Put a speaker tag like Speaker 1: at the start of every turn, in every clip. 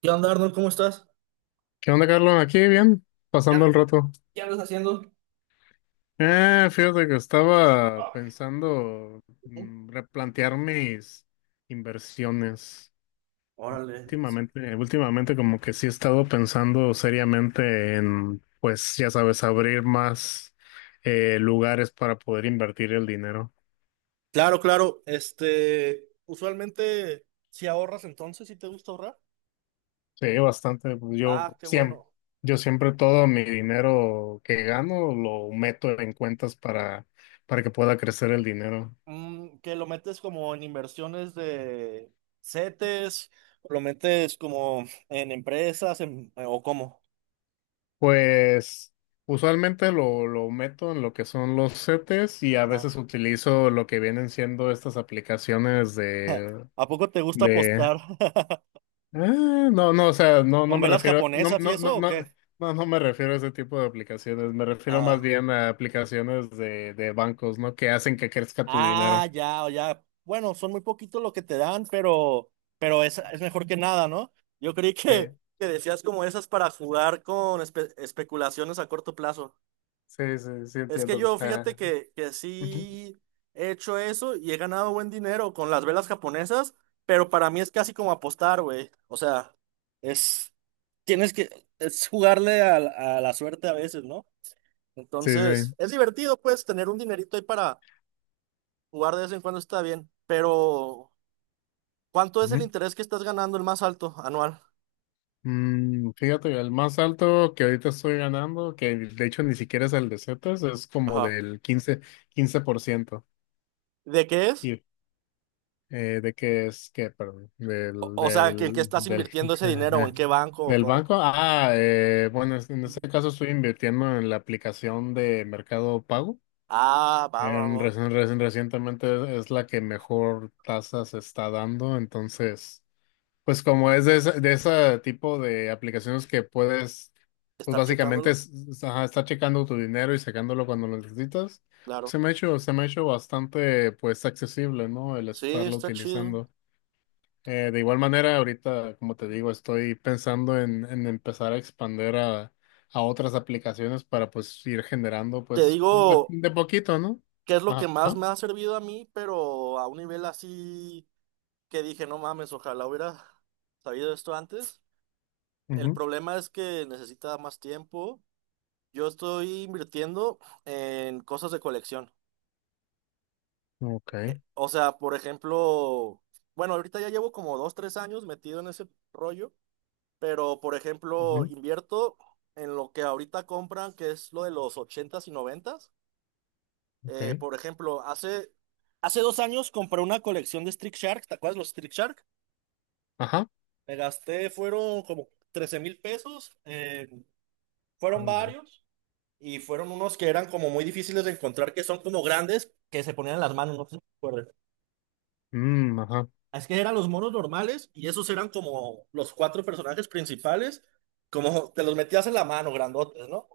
Speaker 1: ¿Qué onda, Arnold? ¿Cómo estás?
Speaker 2: ¿Qué onda, Carlos? Aquí bien,
Speaker 1: ¿Qué,
Speaker 2: pasando
Speaker 1: an-
Speaker 2: el rato.
Speaker 1: qué andas haciendo?
Speaker 2: Fíjate que estaba
Speaker 1: Ah,
Speaker 2: pensando
Speaker 1: ¿no?
Speaker 2: replantear mis inversiones.
Speaker 1: Órale.
Speaker 2: Últimamente como que sí he estado pensando seriamente en, pues ya sabes, abrir más lugares para poder invertir el dinero.
Speaker 1: Claro, claro. Este, usualmente, si ahorras entonces, si te gusta ahorrar.
Speaker 2: Sí, bastante. Pues, Yo
Speaker 1: Ah, qué
Speaker 2: siempre,
Speaker 1: bueno.
Speaker 2: yo siempre todo mi dinero que gano lo meto en cuentas para que pueda crecer el dinero.
Speaker 1: Que lo metes como en inversiones de CETES, lo metes como en empresas, o cómo.
Speaker 2: Pues usualmente lo meto en lo que son los setes y a veces
Speaker 1: Ajá.
Speaker 2: utilizo lo que vienen siendo estas aplicaciones de,
Speaker 1: ¿A poco te gusta
Speaker 2: de
Speaker 1: apostar
Speaker 2: no, no, o sea, no, no
Speaker 1: con
Speaker 2: me
Speaker 1: velas
Speaker 2: refiero, no,
Speaker 1: japonesas y
Speaker 2: no,
Speaker 1: eso
Speaker 2: no,
Speaker 1: o
Speaker 2: no,
Speaker 1: qué?
Speaker 2: no, no me refiero a ese tipo de aplicaciones, me refiero más
Speaker 1: Ah.
Speaker 2: bien a aplicaciones de bancos, ¿no? Que hacen que crezca tu dinero.
Speaker 1: Ah, ya, o ya. Bueno, son muy poquitos lo que te dan, pero es mejor que nada, ¿no? Yo creí
Speaker 2: Sí,
Speaker 1: que decías como esas para jugar con especulaciones a corto plazo.
Speaker 2: sí, sí, sí
Speaker 1: Es que
Speaker 2: entiendo.
Speaker 1: yo, fíjate que sí he hecho eso y he ganado buen dinero con las velas japonesas, pero para mí es casi como apostar, güey. O sea, es, tienes que, es jugarle a la suerte a veces, ¿no?
Speaker 2: Sí,
Speaker 1: Entonces,
Speaker 2: sí.
Speaker 1: es divertido, pues, tener un dinerito ahí. Jugar de vez en cuando está bien, pero ¿cuánto es el interés que estás ganando el más alto anual?
Speaker 2: Fíjate, el más alto que ahorita estoy ganando, que de hecho ni siquiera es el de Zetas, es como
Speaker 1: Ajá.
Speaker 2: del quince por ciento.
Speaker 1: ¿De qué es?
Speaker 2: Y, ¿De qué es? ¿Qué? Perdón.
Speaker 1: O, o sea, ¿En qué estás invirtiendo ese dinero o en qué banco o
Speaker 2: Del
Speaker 1: cómo?
Speaker 2: banco. Ah, bueno, en este caso estoy invirtiendo en la aplicación de Mercado Pago.
Speaker 1: Ah, va, va,
Speaker 2: En,
Speaker 1: va.
Speaker 2: reci- reci- recientemente es la que mejor tasa se está dando, entonces. Pues como es de ese tipo de aplicaciones que puedes, pues
Speaker 1: ¿Estar
Speaker 2: básicamente
Speaker 1: checándolo?
Speaker 2: ajá, estar checando tu dinero y sacándolo cuando lo necesitas,
Speaker 1: Claro.
Speaker 2: se me ha hecho bastante pues accesible, ¿no? El
Speaker 1: Sí,
Speaker 2: estarlo
Speaker 1: está chido.
Speaker 2: utilizando. De igual manera, ahorita, como te digo, estoy pensando en empezar a expander a otras aplicaciones para pues ir generando
Speaker 1: Te
Speaker 2: pues de,
Speaker 1: digo
Speaker 2: de poquito, ¿no?
Speaker 1: qué es lo que
Speaker 2: Ajá.
Speaker 1: más me ha servido a mí, pero a un nivel así que dije, no mames, ojalá hubiera sabido esto antes. El problema es que necesita más tiempo. Yo estoy invirtiendo en cosas de colección.
Speaker 2: Ujú, ok.
Speaker 1: O sea, por ejemplo, bueno, ahorita ya llevo como dos, tres años metido en ese rollo, pero por ejemplo,
Speaker 2: Ujú,
Speaker 1: invierto en lo que ahorita compran, que es lo de los ochentas y noventas.
Speaker 2: ok.
Speaker 1: Por ejemplo, hace 2 años compré una colección de Street Shark, ¿te acuerdas de los Street Shark?
Speaker 2: Ajá.
Speaker 1: Me gasté, fueron como 13,000 pesos, fueron
Speaker 2: Ay, güey.
Speaker 1: varios y fueron unos que eran como muy difíciles de encontrar, que son como grandes, que se ponían en las manos, no sé si.
Speaker 2: Mm, ajá.
Speaker 1: Es que eran los monos normales y esos eran como los cuatro personajes principales, como te los metías en la mano, grandotes, ¿no?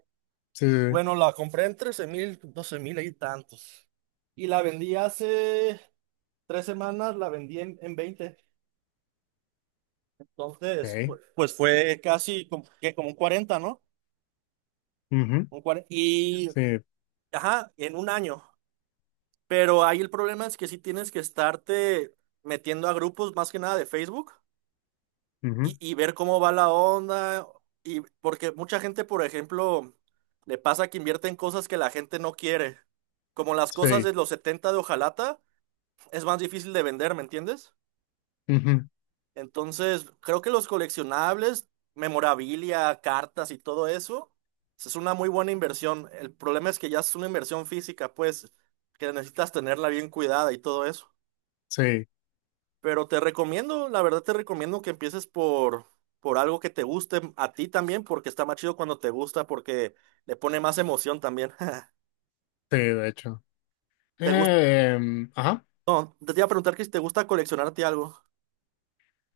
Speaker 2: Sí, sí, sí.
Speaker 1: Bueno, la compré en 13,000, 12,000 y tantos. Y la vendí hace 3 semanas, la vendí en, 20. Entonces,
Speaker 2: Okay.
Speaker 1: pues fue casi como, que como un 40, ¿no?
Speaker 2: Ujú,
Speaker 1: Un cuarenta. Y,
Speaker 2: sí,
Speaker 1: ajá, en un año. Pero ahí el problema es que sí tienes que estarte metiendo a grupos más que nada de Facebook y,
Speaker 2: ujú,
Speaker 1: y ver cómo va la onda. Y porque mucha gente, por ejemplo, le pasa que invierte en cosas que la gente no quiere. Como las cosas
Speaker 2: sí,
Speaker 1: de los 70 de Ojalata, es más difícil de vender, ¿me entiendes?
Speaker 2: ujú,
Speaker 1: Entonces, creo que los coleccionables, memorabilia, cartas y todo eso, es una muy buena inversión. El problema es que ya es una inversión física, pues, que necesitas tenerla bien cuidada y todo eso.
Speaker 2: sí,
Speaker 1: Pero te recomiendo, la verdad te recomiendo que empieces por algo que te guste a ti también, porque está más chido cuando te gusta, porque le pone más emoción también.
Speaker 2: sí, de hecho.
Speaker 1: ¿Te gusta?
Speaker 2: Ajá,
Speaker 1: No, te iba a preguntar que si te gusta coleccionarte algo.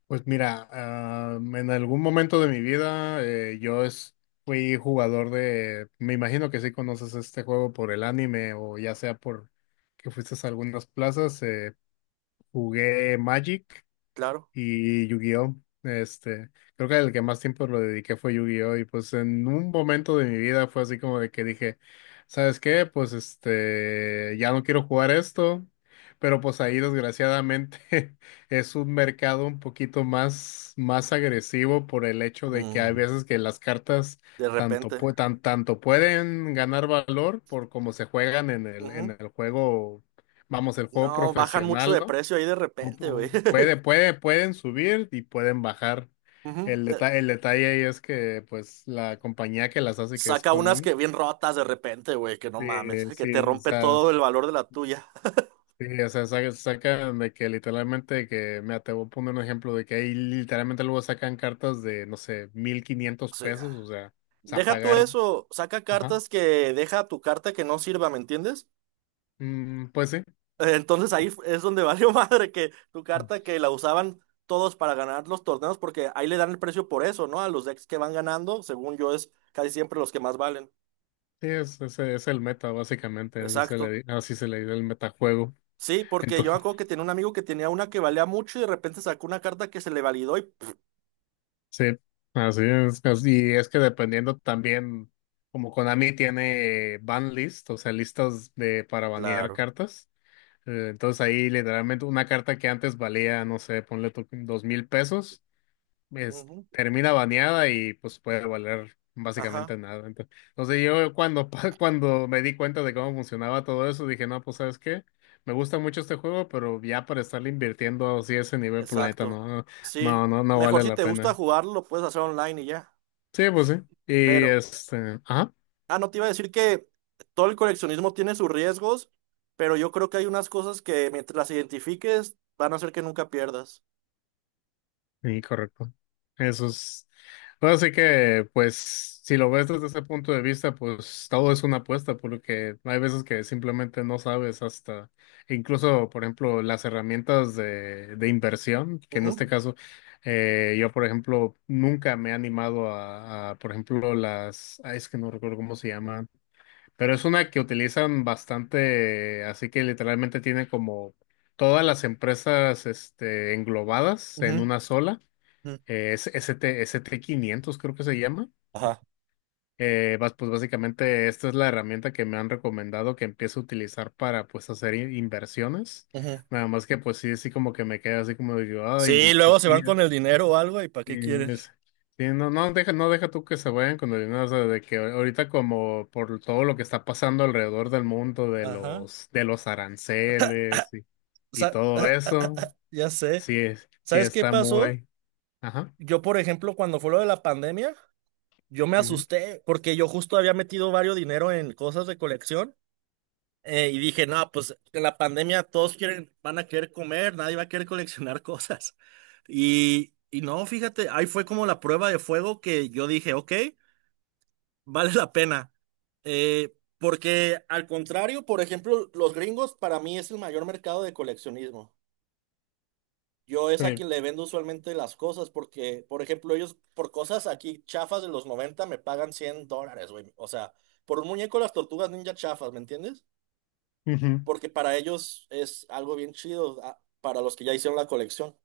Speaker 2: pues mira, en algún momento de mi vida yo fui jugador de, me imagino que sí conoces este juego por el anime o ya sea por que fuiste a algunas plazas, jugué Magic.
Speaker 1: Claro.
Speaker 2: Y Yu-Gi-Oh. Este, Creo que el que más tiempo lo dediqué fue Yu-Gi-Oh! Y pues en un momento de mi vida fue así como de que dije, ¿sabes qué? Pues ya no quiero jugar esto. Pero pues ahí desgraciadamente es un mercado un poquito más agresivo por el hecho de que hay
Speaker 1: Mm,
Speaker 2: veces que las cartas
Speaker 1: de
Speaker 2: tanto,
Speaker 1: repente.
Speaker 2: pue- tan- tanto pueden ganar valor por cómo se juegan en el, en
Speaker 1: Ujú.
Speaker 2: el juego, vamos, el juego
Speaker 1: No, bajan mucho
Speaker 2: profesional,
Speaker 1: de
Speaker 2: ¿no?
Speaker 1: precio ahí de
Speaker 2: O-
Speaker 1: repente,
Speaker 2: o-
Speaker 1: güey.
Speaker 2: Puede, puede, pueden subir y pueden bajar.
Speaker 1: Ujú.
Speaker 2: El detalle, el detalle ahí es que, pues, la compañía que las hace, que es
Speaker 1: Saca unas
Speaker 2: Konami,
Speaker 1: que bien rotas de repente, güey, que no mames,
Speaker 2: sí,
Speaker 1: que te rompe todo
Speaker 2: sí,
Speaker 1: el valor de la tuya.
Speaker 2: o sea, sacan de que literalmente, que, mira, te voy a poner un ejemplo de que ahí literalmente luego sacan cartas de, no sé, mil quinientos
Speaker 1: Sí.
Speaker 2: pesos, o sea,
Speaker 1: Deja tú
Speaker 2: pagar,
Speaker 1: eso, saca
Speaker 2: ajá,
Speaker 1: cartas que deja tu carta que no sirva, ¿me entiendes?
Speaker 2: Mm, pues sí.
Speaker 1: Entonces ahí es donde valió madre que tu carta que la usaban todos para ganar los torneos, porque ahí le dan el precio por eso, ¿no? A los decks que van ganando, según yo, es casi siempre los que más valen.
Speaker 2: Sí, es el meta, básicamente, así se le,
Speaker 1: Exacto.
Speaker 2: di- así se le dice el metajuego.
Speaker 1: Sí, porque yo me acuerdo que tenía un amigo que tenía una que valía mucho y de repente sacó una carta que se le validó y... pff.
Speaker 2: Sí, así es. Y es que dependiendo también, como Konami tiene ban list, o sea, listas de para banear
Speaker 1: Claro.
Speaker 2: cartas. Entonces ahí literalmente una carta que antes valía, no sé, ponle tú 2,000 pesos, es,
Speaker 1: Ujú.
Speaker 2: termina baneada y pues puede valer
Speaker 1: Ajá,
Speaker 2: básicamente nada. Entonces, cuando me di cuenta de cómo funcionaba todo eso, dije, no, pues ¿sabes qué? Me gusta mucho este juego, pero ya para estarle invirtiendo así a ese nivel, planeta,
Speaker 1: exacto.
Speaker 2: no, no,
Speaker 1: Sí.
Speaker 2: no, no no
Speaker 1: Mejor
Speaker 2: vale
Speaker 1: si
Speaker 2: la
Speaker 1: te gusta
Speaker 2: pena.
Speaker 1: jugarlo, lo puedes hacer online y ya.
Speaker 2: Sí, pues sí. Y
Speaker 1: Pero.
Speaker 2: ajá,
Speaker 1: Ah, no te iba a decir que todo el coleccionismo tiene sus riesgos, pero yo creo que hay unas cosas que mientras las identifiques van a hacer que nunca pierdas.
Speaker 2: sí, correcto. Eso es. Bueno, así que, pues, si lo ves desde ese punto de vista, pues todo es una apuesta, porque hay veces que simplemente no sabes hasta, incluso, por ejemplo, las herramientas de inversión, que en
Speaker 1: Ujú,
Speaker 2: este caso, yo, por ejemplo, nunca me he animado a, por ejemplo, las, ay, es que no recuerdo cómo se llaman. Pero es una que utilizan bastante, así que literalmente tiene como todas las empresas englobadas en
Speaker 1: ujú,
Speaker 2: una sola.
Speaker 1: ujú.
Speaker 2: Es ST 500, creo que se llama.
Speaker 1: Ajá.
Speaker 2: Pues básicamente esta es la herramienta que me han recomendado que empiece a utilizar para pues hacer inversiones.
Speaker 1: Ujú.
Speaker 2: Nada más que pues sí, sí como que me queda así como digo, ay,
Speaker 1: Sí, luego
Speaker 2: pues
Speaker 1: se
Speaker 2: sí.
Speaker 1: van con el dinero o algo y ¿para
Speaker 2: Sí,
Speaker 1: qué quieres?
Speaker 2: es- sí, no, no deja tú que se vayan con el dinero, o sea, de que ahorita como por todo lo que está pasando alrededor del mundo de
Speaker 1: Ajá.
Speaker 2: los, de los aranceles y
Speaker 1: Sa-
Speaker 2: todo eso,
Speaker 1: ya sé.
Speaker 2: sí, sí
Speaker 1: ¿Sabes qué
Speaker 2: está
Speaker 1: pasó?
Speaker 2: muy, ajá,
Speaker 1: Yo, por ejemplo, cuando fue lo de la pandemia, yo me
Speaker 2: ujú,
Speaker 1: asusté porque yo justo había metido varios dinero en cosas de colección. Y dije, no, pues en la pandemia todos quieren, van a querer comer, nadie va a querer coleccionar cosas. Y no, fíjate, ahí fue como la prueba de fuego que yo dije, ok, vale la pena. Porque al contrario, por ejemplo, los gringos para mí es el mayor mercado de coleccionismo. Yo es a
Speaker 2: sí,
Speaker 1: quien le vendo usualmente las cosas porque, por ejemplo, ellos por cosas aquí chafas de los 90 me pagan $100, güey. O sea, por un muñeco de las tortugas ninja chafas, ¿me entiendes?
Speaker 2: ujú.
Speaker 1: Porque para ellos es algo bien chido, para los que ya hicieron la colección.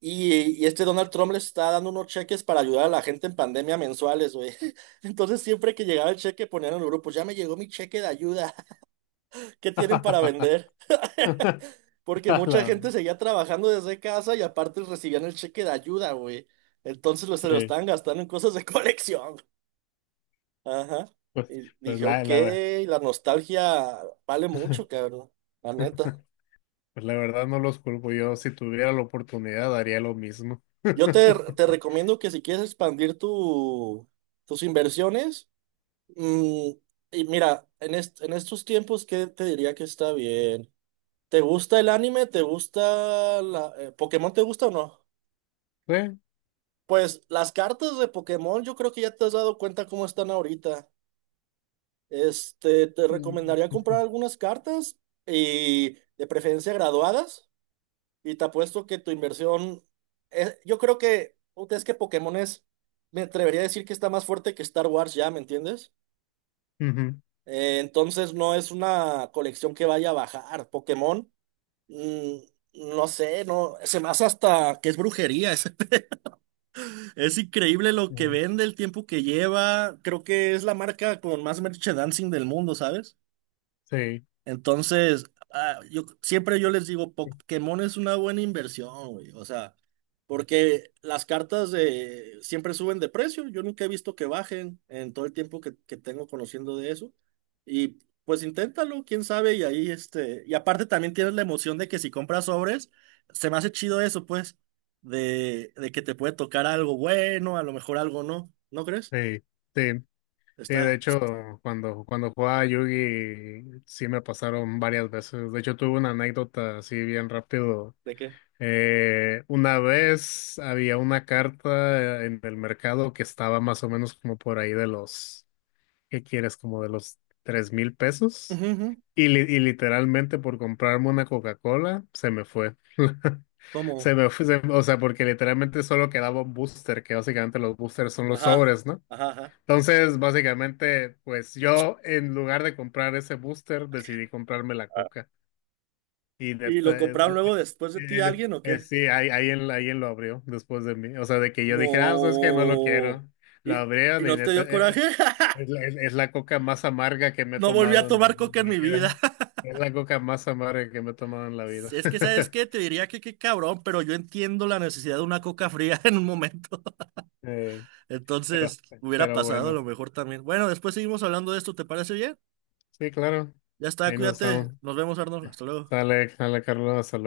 Speaker 1: Y este Donald Trump le está dando unos cheques para ayudar a la gente en pandemia mensuales, güey. Entonces siempre que llegaba el cheque ponían en el grupo, ya me llegó mi cheque de ayuda, ¿qué tienen para vender? Porque
Speaker 2: A
Speaker 1: mucha
Speaker 2: la-
Speaker 1: gente seguía trabajando desde casa y aparte recibían el cheque de ayuda, güey. Entonces se lo
Speaker 2: sí,
Speaker 1: estaban gastando en cosas de colección. Ajá.
Speaker 2: pues,
Speaker 1: Y
Speaker 2: pues
Speaker 1: dije, ok, la nostalgia vale mucho, cabrón. La neta.
Speaker 2: pues la verdad no los culpo, yo si tuviera la oportunidad haría lo mismo.
Speaker 1: Yo te recomiendo que si quieres expandir tu, tus inversiones, mm, y mira, en estos tiempos, ¿qué te diría que está bien? ¿Te gusta el anime? ¿Te gusta Pokémon? ¿Te gusta o no?
Speaker 2: Sí.
Speaker 1: Pues las cartas de Pokémon, yo creo que ya te has dado cuenta cómo están ahorita. Este, te recomendaría
Speaker 2: Mm,
Speaker 1: comprar algunas cartas y de preferencia graduadas. Y te apuesto que tu inversión, yo creo que, puta, es que Pokémon es, me atrevería a decir que está más fuerte que Star Wars ya, ¿me entiendes?
Speaker 2: ujú, ujú,
Speaker 1: Entonces no es una colección que vaya a bajar. Pokémon, mm, no sé, no, se me hace hasta que es brujería. Es, es increíble lo que
Speaker 2: ujú.
Speaker 1: vende, el tiempo que lleva. Creo que es la marca con más merchandising del mundo, ¿sabes?
Speaker 2: Sí.
Speaker 1: Entonces, yo siempre yo les digo,
Speaker 2: Sí,
Speaker 1: Pokémon es una buena inversión, güey. O sea, porque las cartas de siempre suben de precio. Yo nunca he visto que bajen en todo el tiempo que tengo conociendo de eso. Y pues inténtalo, quién sabe, y ahí este. Y aparte también tienes la emoción de que si compras sobres, se me hace chido eso, pues, de que te puede tocar algo bueno, a lo mejor algo no. ¿No crees?
Speaker 2: sí. Sí, de
Speaker 1: Está.
Speaker 2: hecho, cuando jugaba Yugi, sí me pasaron varias veces. De hecho, tuve una anécdota así bien rápido.
Speaker 1: ¿De qué?
Speaker 2: Una vez había una carta en el mercado que estaba más o menos como por ahí de los, ¿qué quieres? Como de los 3,000 pesos.
Speaker 1: Ujú, ujú.
Speaker 2: Y literalmente por comprarme una Coca-Cola, se me fue. Se
Speaker 1: ¿Cómo?
Speaker 2: me fue, o sea, porque literalmente solo quedaba un booster, que básicamente los boosters son los
Speaker 1: Ajá,
Speaker 2: sobres, ¿no?
Speaker 1: ajá,
Speaker 2: Entonces, básicamente, pues yo en lugar de comprar ese booster, decidí comprarme la
Speaker 1: ajá.
Speaker 2: coca. Y
Speaker 1: ¿Y lo
Speaker 2: neta,
Speaker 1: compraron luego después de ti alguien o qué?
Speaker 2: sí, ahí él lo abrió después de mí. O sea, de que yo
Speaker 1: No.
Speaker 2: dije, ah, sabes que no lo quiero.
Speaker 1: ¿Y,
Speaker 2: Lo
Speaker 1: y
Speaker 2: abrieron y
Speaker 1: no te
Speaker 2: neta,
Speaker 1: dio coraje?
Speaker 2: es la coca más amarga que me he
Speaker 1: No volví a
Speaker 2: tomado en
Speaker 1: tomar
Speaker 2: mi
Speaker 1: coca en mi vida.
Speaker 2: vida. Es la coca más amarga que me he tomado en la vida.
Speaker 1: Es que, ¿sabes qué? Te diría que qué cabrón, pero yo entiendo la necesidad de una coca fría en un momento.
Speaker 2: Eh, pero,
Speaker 1: Entonces, hubiera
Speaker 2: pero
Speaker 1: pasado a
Speaker 2: bueno,
Speaker 1: lo mejor también. Bueno, después seguimos hablando de esto, ¿te parece bien?
Speaker 2: sí, claro.
Speaker 1: Ya está,
Speaker 2: Ahí nos
Speaker 1: cuídate.
Speaker 2: estamos.
Speaker 1: Nos vemos, Arnold. Hasta luego.
Speaker 2: Sale, sale, Carlos, hasta luego.